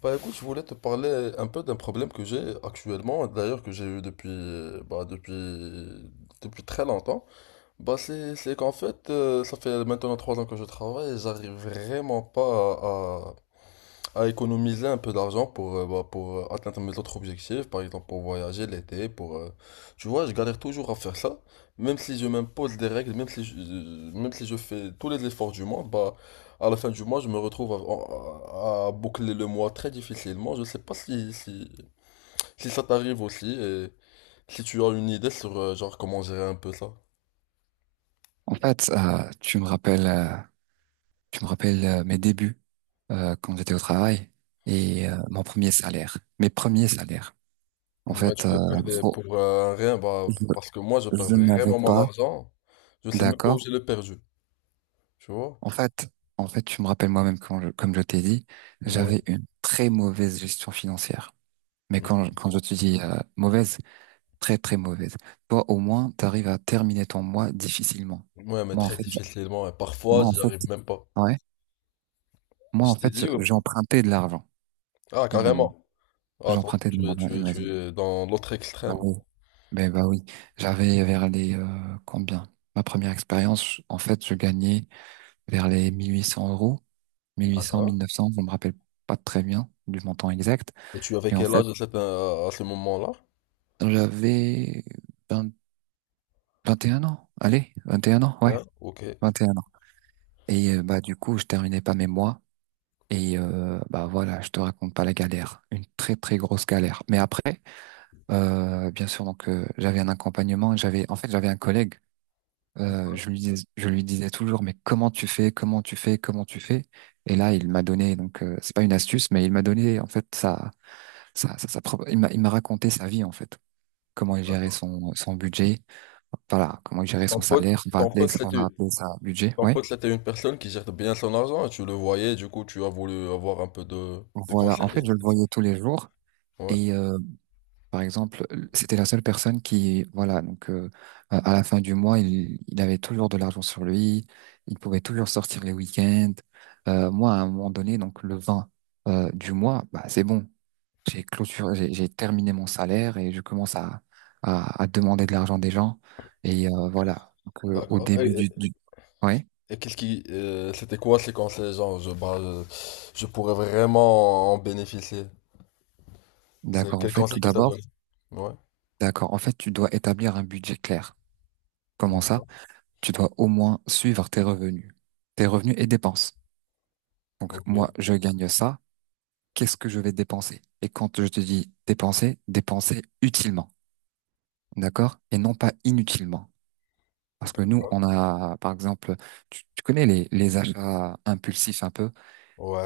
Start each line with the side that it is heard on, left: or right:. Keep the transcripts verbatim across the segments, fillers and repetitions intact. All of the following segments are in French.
left: Bah écoute, je voulais te parler un peu d'un problème que j'ai actuellement, d'ailleurs que j'ai eu depuis, euh, bah, depuis, depuis très longtemps. Bah c'est, c'est qu'en fait, euh, ça fait maintenant trois ans que je travaille et j'arrive vraiment pas à économiser un peu d'argent pour, euh, bah, pour euh, atteindre mes autres objectifs, par exemple pour voyager l'été, pour... euh, tu vois, je galère toujours à faire ça, même si je m'impose des règles, même si je, je- même si je fais tous les efforts du monde, bah, à la fin du mois, je me retrouve à, à- à boucler le mois très difficilement. Je sais pas si, si, si ça t'arrive aussi, et si tu as une idée sur euh, genre comment gérer un peu ça.
right: En fait, euh, tu me rappelles, euh, tu me rappelles euh, mes débuts euh, quand j'étais au travail et euh, mon premier salaire, mes premiers salaires. En
left: Moi,
right: fait,
left: tu le
right: euh,
left: perdais
right: faut-
left: pour euh, rien, bah,
right: je,
left: parce que moi, je perds
right: je n'avais
left: vraiment mon
right: pas,
left: argent. Je sais même pas où
right: d'accord.
left: j'ai le perdu, tu vois?
right: En fait, en fait, tu me rappelles moi-même quand je- comme je t'ai dit,
left: Ouais.
right: j'avais une très mauvaise gestion financière. Mais
left: Mm.
right: quand, quand je te dis euh, mauvaise, très très mauvaise. Toi, au moins, t'arrives à terminer ton mois difficilement.
left: Ouais, mais
right: Moi, en
left: très
right: fait, j'-
left: difficilement. Et parfois,
right: moi, en
left: j'y
right: fait,
left: arrive même pas.
right: ouais, moi, en
left: Je t'ai
right: fait,
left: dit, ouais.
right: j'empruntais de l'argent.
left: Ah, carrément. Ah, toi,
right: J'empruntais de
left: tu es,
right: l'argent,
left: tu es, tu
right: imagine.
left: es dans l'autre
right: Bah
left: extrême.
right: oui. Ben bah oui. J'avais vers les euh, combien? Ma première expérience, je- en fait, je gagnais vers les mille huit cents euros, mille huit cents,
left: D'accord.
right: mille neuf cents, je me rappelle pas très bien du montant exact.
left: Et tu avais
right: Mais en
left: quel
right: fait,
left: âge à, cette- euh, à ce moment-là?
right: j'avais vingt vingt et un ans. Allez, vingt et un ans, ouais,
left: Hein, ok.
right: vingt et un ans. Et euh, bah du coup, je terminais pas mes mois. Et euh, bah voilà, je te raconte pas la galère, une très très grosse galère. Mais après, euh, bien sûr, donc euh, j'avais un accompagnement. J'avais, en fait, j'avais un collègue. Euh, je lui dis, je lui disais toujours, mais comment tu fais, comment tu fais, comment tu fais? Et là, il m'a donné, donc euh, c'est pas une astuce, mais il m'a donné en fait sa, sa, sa, sa propre, il m'a, il m'a raconté sa vie en fait, comment il gérait
left: D'accord.
right: son, son budget, voilà, comment il
left: Et
right: gérait
left: Ton
right: son
left: pote,
right: salaire, on va
left: ton
right: appeler,
left: pote,
right: on va
left: c'était,
right: appeler ça budget,
left: ton
right: ouais.
left: pote, c'était une personne qui gère bien son argent et tu le voyais, du coup, tu as voulu avoir un peu de, de
right: Voilà, en
left: conseils,
right: fait, je le
left: c'est ça?
right: voyais tous les jours
left: Ouais.
right: et euh, par exemple, c'était la seule personne qui, voilà, donc euh, à à la fin du mois, il, il avait toujours de l'argent sur lui, il pouvait toujours sortir les week-ends. Euh, moi, à un moment donné, donc le vingt euh, du mois, bah, c'est bon, j'ai clôturé, j'ai j'ai terminé mon salaire et je commence à, à, à demander de l'argent des gens. Et euh, voilà, donc, euh, au
left: D'accord. Et,
right: début
left: et-
right: du, du... Ouais,
left: et qu'est-ce qui, euh, c'était quoi ces conseils, genre, je, bah, je, je pourrais vraiment en bénéficier. C'est
right: d'accord, en
left: quel
right: fait, tout
left: conseil qu'il t'a
right: d'abord,
left: donné? Ouais,
right: d'accord, en fait, tu dois établir un budget clair. Comment ça?
left: d'accord,
right: Tu dois au moins suivre tes revenus, tes revenus et dépenses. Donc
left: ok,
right: moi, je gagne ça. Qu'est-ce que je vais dépenser? Et quand je te dis dépenser, dépenser utilement, d'accord? Et non pas inutilement. Parce que nous,
left: d'accord.
right: on a, par exemple, tu, tu connais les, les achats impulsifs un peu,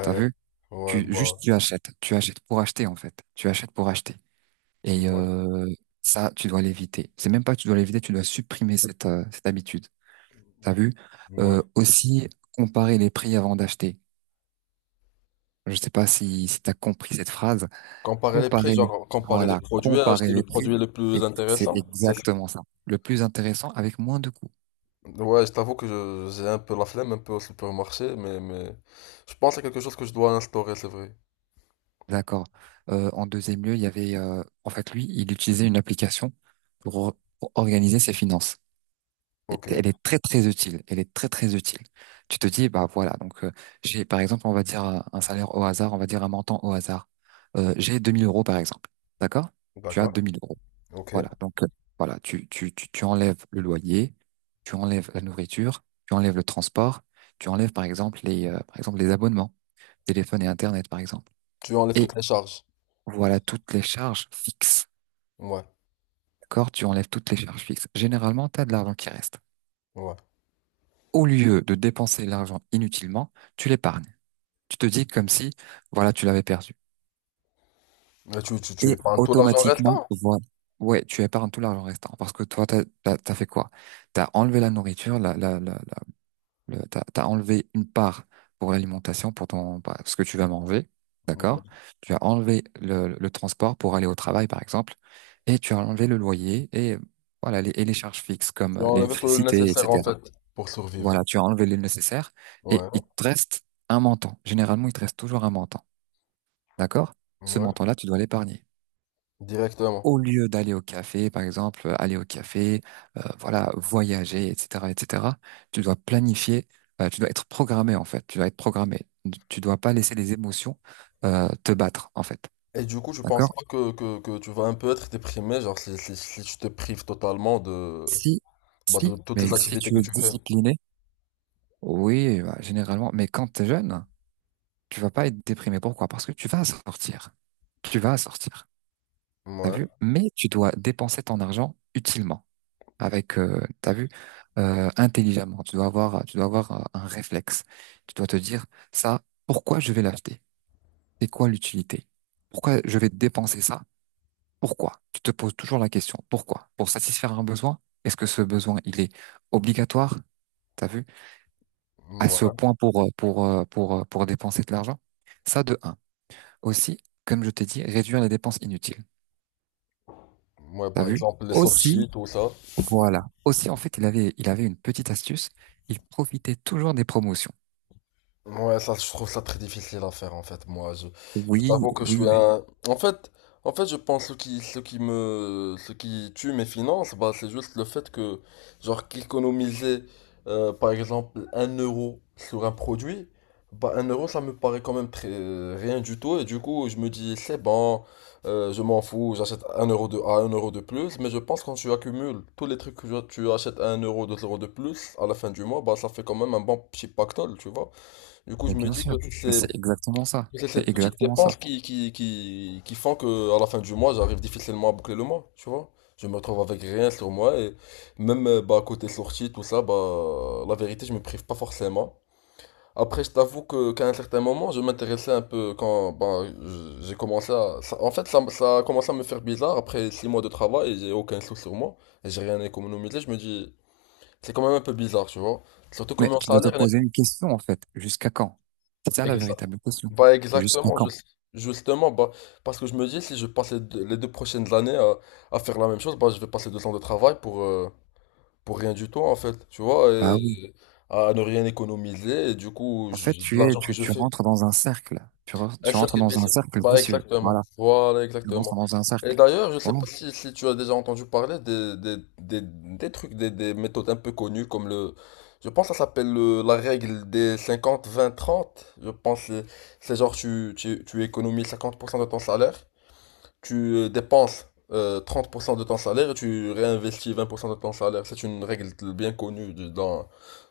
right: t'as vu?
left: ouais,
right: Tu,
left: bah,
right: juste tu achètes, tu achètes pour acheter en fait, tu achètes pour acheter. Et
left: ouais,
right: euh, ça, tu dois l'éviter. C'est même pas que tu dois l'éviter, tu dois supprimer cette, euh, cette habitude, t'as vu?
left: ouais.
right: Euh, aussi, comparer les prix avant d'acheter. Je sais pas si, si t'as compris cette phrase.
left: Comparer les prix,
right: Comparer les,
left: genre comparer les
right: voilà,
left: produits,
right: comparer
left: acheter
right: les
left: le
right: prix,
left: produit le
right: et
left: plus
right: c'est
left: intéressant, c'est ça?
right: exactement ça. Le plus intéressant avec moins de coûts.
left: Ouais, je t'avoue que je- j'ai un peu la flemme, un peu au supermarché, mais, mais je pense à quelque chose que je dois instaurer, c'est vrai.
right: D'accord. Euh, en deuxième lieu, il y avait, euh, en fait, lui, il utilisait une application pour, pour organiser ses finances. Et-
left: Ok,
right: Elle est très très utile. Elle est très très utile. Tu te dis, bah voilà, donc euh, j'ai, par exemple, on va dire un un salaire au hasard, on va dire un montant au hasard. Euh, j'ai deux mille euros par exemple. D'accord? Tu as
left: d'accord,
right: deux mille euros.
left: ok.
right: Voilà, donc euh, voilà, tu, tu, tu, tu enlèves le loyer, tu enlèves la nourriture, tu enlèves le transport, tu enlèves par exemple les, euh, par exemple les abonnements, téléphone et Internet par exemple.
left: Tu enlèves
right: Et
left: toutes les charges.
right: voilà toutes les charges fixes.
left: Ouais,
right: D'accord? Tu enlèves toutes les charges fixes. Généralement, tu as de l'argent qui reste.
left: ouais.
right: Au lieu de dépenser l'argent inutilement, tu l'épargnes. Tu te dis comme si, voilà, tu l'avais perdu.
left: Mais tu, tu, tu
right: Et
left: épargnes tout l'argent
right: automatiquement,
left: restant.
right: voilà. Ouais, tu épargnes tout l'argent restant. Parce que toi, t'as, t'as, t'as fait quoi? T'as enlevé la nourriture, la, la, la, Le- T'as, t'as enlevé une part pour l'alimentation, pour ton, bah, ce que tu vas manger, d'accord? Tu as enlevé le, le transport pour aller au travail, par exemple, et tu as enlevé le loyer et euh, voilà les, et les charges fixes comme
left: Tu
right: euh,
left: enlèves tout le
right: l'électricité,
left: nécessaire en
right: et cetera.
left: fait pour survivre.
right: Voilà, tu as enlevé le nécessaire et
left: Ouais,
right: il te reste un montant. Généralement, il te reste toujours un montant, d'accord? Ce
left: ouais,
right: montant-là, tu dois l'épargner
left: directement.
right: au lieu d'aller au café, par exemple, euh, aller au café, euh, voilà, voyager, et cetera, et cetera, tu dois planifier, euh, tu dois être programmé, en fait, tu dois être programmé. Tu dois pas laisser les émotions, euh, te battre, en fait.
left: Et du coup, je pense
right: D'accord?
left: pas que, que, que tu vas un peu être déprimé, genre si, si, si tu te prives totalement de,
right: Si,
left: bah, de
right: si,
left: toutes
right: mais
left: les
right: si tu
left: activités que
right: es
left: tu fais.
right: discipliné, oui, bah, généralement, mais quand tu es jeune, tu vas pas être déprimé. Pourquoi? Parce que tu vas sortir. Tu vas sortir. T'as
left: Ouais,
right: vu? Mais tu dois dépenser ton argent utilement. avec, euh, t'as vu, euh, intelligemment. Tu dois avoir, tu dois avoir euh, un réflexe. Tu dois te dire, ça, pourquoi je vais l'acheter? C'est quoi l'utilité? Pourquoi je vais dépenser ça? Pourquoi? Tu te poses toujours la question, pourquoi? Pour satisfaire un besoin? Est-ce que ce besoin, il est obligatoire? T'as vu? À ce
left: ouais,
right: point pour, euh, pour, euh, pour, euh, pour dépenser de l'argent? Ça, de un. Aussi, comme je t'ai dit, réduire les dépenses inutiles.
left: ouais,
right: T'as
left: par
right: vu?
left: exemple les
right: Aussi,
left: sorties, tout ça.
right: voilà. Aussi, en fait, il avait, il avait une petite astuce. Il profitait toujours des promotions.
left: Ouais, ça, je trouve ça très difficile à faire en fait. Moi, je, je
right: Oui,
left: t'avoue que je
right: oui,
left: suis
right: mais,
left: un. En fait, en fait, je pense ce qui, ce qui me, ce qui tue mes finances, bah, c'est juste le fait que, genre, qu'économiser, euh, par exemple, un euro sur un produit, bah, un euro, ça me paraît quand même très rien du tout. Et du coup, je me dis, c'est bon, euh, je m'en fous, j'achète un euro de, à un euro de plus. Mais je pense quand tu accumules tous les trucs que tu achètes à un euro, deux euros de plus, à la fin du mois, bah, ça fait quand même un bon petit pactole, tu vois. Du coup, je
right: mais
left: me
right: bien
left: dis que
right: sûr.
left: c'est
right: Mais
left: ces
right: c'est exactement ça.
left: c'est ces
right: C'est
left: petites
right: exactement ça.
left: dépenses qui, qui, qui, qui font que à la fin du mois, j'arrive difficilement à boucler le mois, tu vois. Je me retrouve avec rien sur moi et même euh, bah, côté sortie, tout ça, bah, la vérité, je me prive pas forcément. Après, je t'avoue que qu'à un certain moment, je m'intéressais un peu quand bah, je- j'ai commencé à... ça- en fait, ça, m- ça a commencé à me faire bizarre après six mois de travail et j'ai aucun sou sur moi et j'ai rien économisé. Je me dis, c'est quand même un peu bizarre, tu vois. Surtout que
right: Mais
left: mon
right: tu dois te
left: salaire.
right: poser une question, en fait. Jusqu'à quand? C'est ça la
left: Exa-
right: véritable question.
left: Bah
right: Jusqu'à
left: exactement,
right: quand?
left: jus- justement, bah, parce que je me dis, si je passe les deux, les deux prochaines années à, à faire la même chose, bah, je vais passer deux ans de travail pour, euh, pour rien du tout, en fait, tu vois,
right: Bah oui.
left: et à ne rien économiser, et du coup,
right: En fait,
left: je-
right: tu es,
left: l'argent que
right: tu,
left: je
right: tu
left: fais,
right: rentres dans un cercle. Tu, re-
left: un
right: tu rentres
left: circuit
right: dans un
left: vicieux.
right: cercle
left: Bah
right: vicieux.
left: exactement.
right: Voilà.
left: Voilà,
right: Tu rentres
left: exactement.
right: dans un
left: Et
right: cercle.
left: d'ailleurs, je sais
right: Bon,
left: pas si, si tu as déjà entendu parler des, des, des, des trucs, des, des méthodes un peu connues comme le... Je pense que ça s'appelle le- la règle des cinquante vingt trente. Je pense que c'est genre tu, tu, tu économises cinquante pour cent de ton salaire, tu euh, dépenses euh, trente pour cent de ton salaire et tu réinvestis vingt pour cent de ton salaire. C'est une règle bien connue de- dans,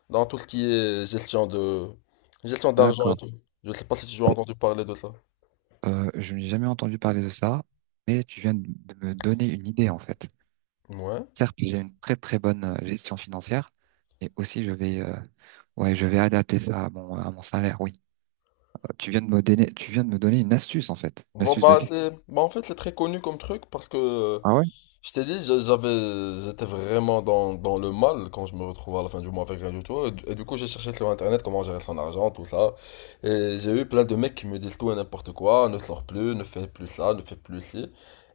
left: dans tout ce qui est gestion de gestion d'argent et
right: d'accord.
left: tout. Je sais pas si tu as entendu parler de ça.
right: Euh, je n'ai jamais entendu parler de ça, mais tu viens de de me donner une idée, en fait.
left: Ouais.
right: Certes, j'ai une très très bonne euh, gestion financière, mais aussi je vais, euh, ouais, je vais adapter ça à mon, à mon salaire. Oui. Tu viens de me donner, tu viens de me donner une astuce, en fait. Une
left: Bon,
right: astuce de
left: bah,
right: vie.
left: c'est... bah, en fait, c'est très connu comme truc parce que, euh,
right: Ah ouais?
left: je t'ai dit, j'a- j'avais, j'étais vraiment dans, dans le mal quand je me retrouvais à la fin du mois avec rien du tout. Et, du et du coup, j'ai cherché sur Internet comment gérer son argent, tout ça. Et j'ai eu plein de mecs qui me disent tout et n'importe quoi, ne sors plus, ne fais plus ça, ne fais plus ci.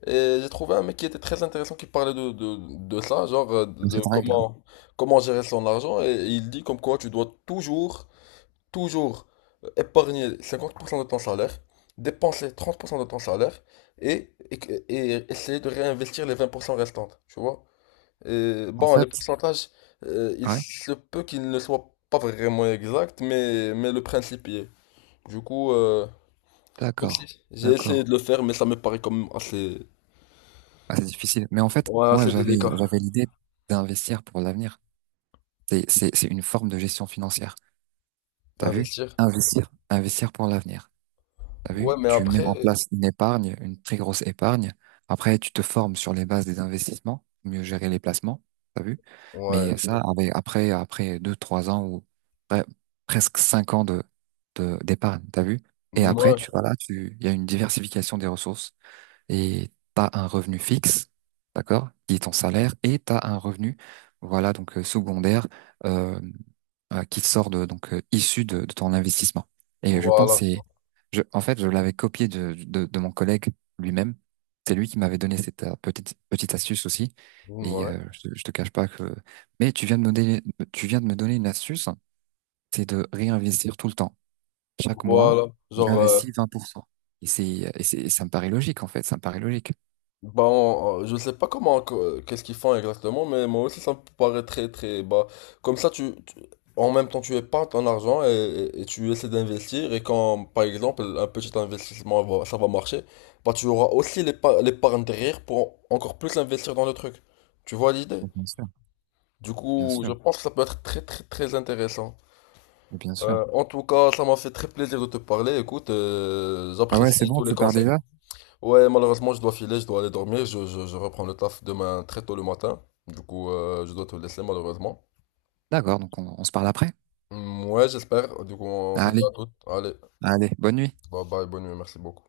left: Et j'ai trouvé un mec qui était très intéressant qui parlait de, de, de ça, genre euh,
right: De
left: de
right: Cette règle.
left: comment, comment gérer son argent. Et il dit comme quoi tu dois toujours toujours euh, épargner cinquante pour cent de ton salaire, dépenser trente pour cent de ton salaire et, et, et essayer de réinvestir les vingt pour cent restantes, tu vois. Et,
right: En
left: bon, les
right: fait,
left: pourcentages, euh, il
right: ah ouais.
left: se peut qu'ils ne soient pas vraiment exacts, mais, mais le principe y est. Du coup, euh, même si
right: D'accord,
left: j'ai essayé
right: d'accord.
left: de le faire, mais ça me paraît quand même assez,
right: Ah, c'est difficile. Mais en fait,
left: ouais,
right: moi,
left: assez
right: j'avais,
left: délicat.
right: j'avais l'idée d'investir pour l'avenir. C'est, c'est, c'est une forme de gestion financière. T'as vu?
left: Investir.
right: Investir, investir pour l'avenir. T'as vu?
left: Ouais, mais
right: Tu mets en
left: après,
right: place une épargne, une très grosse épargne. Après, tu te formes sur les bases des investissements, mieux gérer les placements. T'as vu? Mais
left: ouais,
right: Ok.
left: tu
right: ça,
left: vois.
right: avec, après, après deux, trois ans ou pre- presque cinq ans de, de, d'épargne, t'as vu? Et après,
left: Ouais,
right: tu voilà, tu, il y a une diversification des ressources et t'as un revenu fixe, d'accord, qui est ton salaire, et t'as un revenu, voilà, donc euh, secondaire, euh, euh, qui te sort de, donc euh, issu de, de ton investissement. Et je pense,
left: voilà.
right: et je, en fait, je l'avais copié de, de, de mon collègue lui-même. C'est lui qui m'avait donné cette euh, petite petite astuce aussi. Et
left: Ouais,
right: euh, je, te- je te cache pas que. Mais tu viens de me donner, tu viens de me donner une astuce, c'est de réinvestir tout le temps. Chaque mois,
left: voilà. Genre, euh,
right: j'investis vingt pour cent. Et c'est, et c'est, et ça me paraît logique en fait. Ça me paraît logique.
left: Bon, euh, je sais pas comment, que- qu'est-ce qu'ils font exactement, mais moi aussi ça me paraît très très bas. Comme ça, tu, tu- en même temps, tu épargnes ton argent et, et- et tu essaies d'investir. Et quand, par exemple, un petit investissement va- ça va marcher, bah tu auras aussi l'épa- l'épargne derrière pour encore plus investir dans le truc. Tu vois l'idée?
right: Oh, bien sûr,
left: Du
right: bien
left: coup, je
right: sûr,
left: pense que ça peut être très très très intéressant.
right: bien sûr.
left: Euh, en tout cas, ça m'a fait très plaisir de te parler. Écoute, euh,
right: Ah ouais, c'est
left: j'apprécie
right: bon,
left: tous les
right: tu pars
left: conseils.
right: déjà?
left: Ouais, malheureusement, je dois filer, je dois aller dormir. Je, je- je reprends le taf demain très tôt le matin. Du coup, euh, je dois te laisser, malheureusement.
right: D'accord, donc on, on se parle après.
left: Mm, ouais, j'espère. Du coup, on se dit
right: Allez,
left: à toutes. Allez,
right: allez, bonne nuit.
left: bye bye, bonne nuit, merci beaucoup.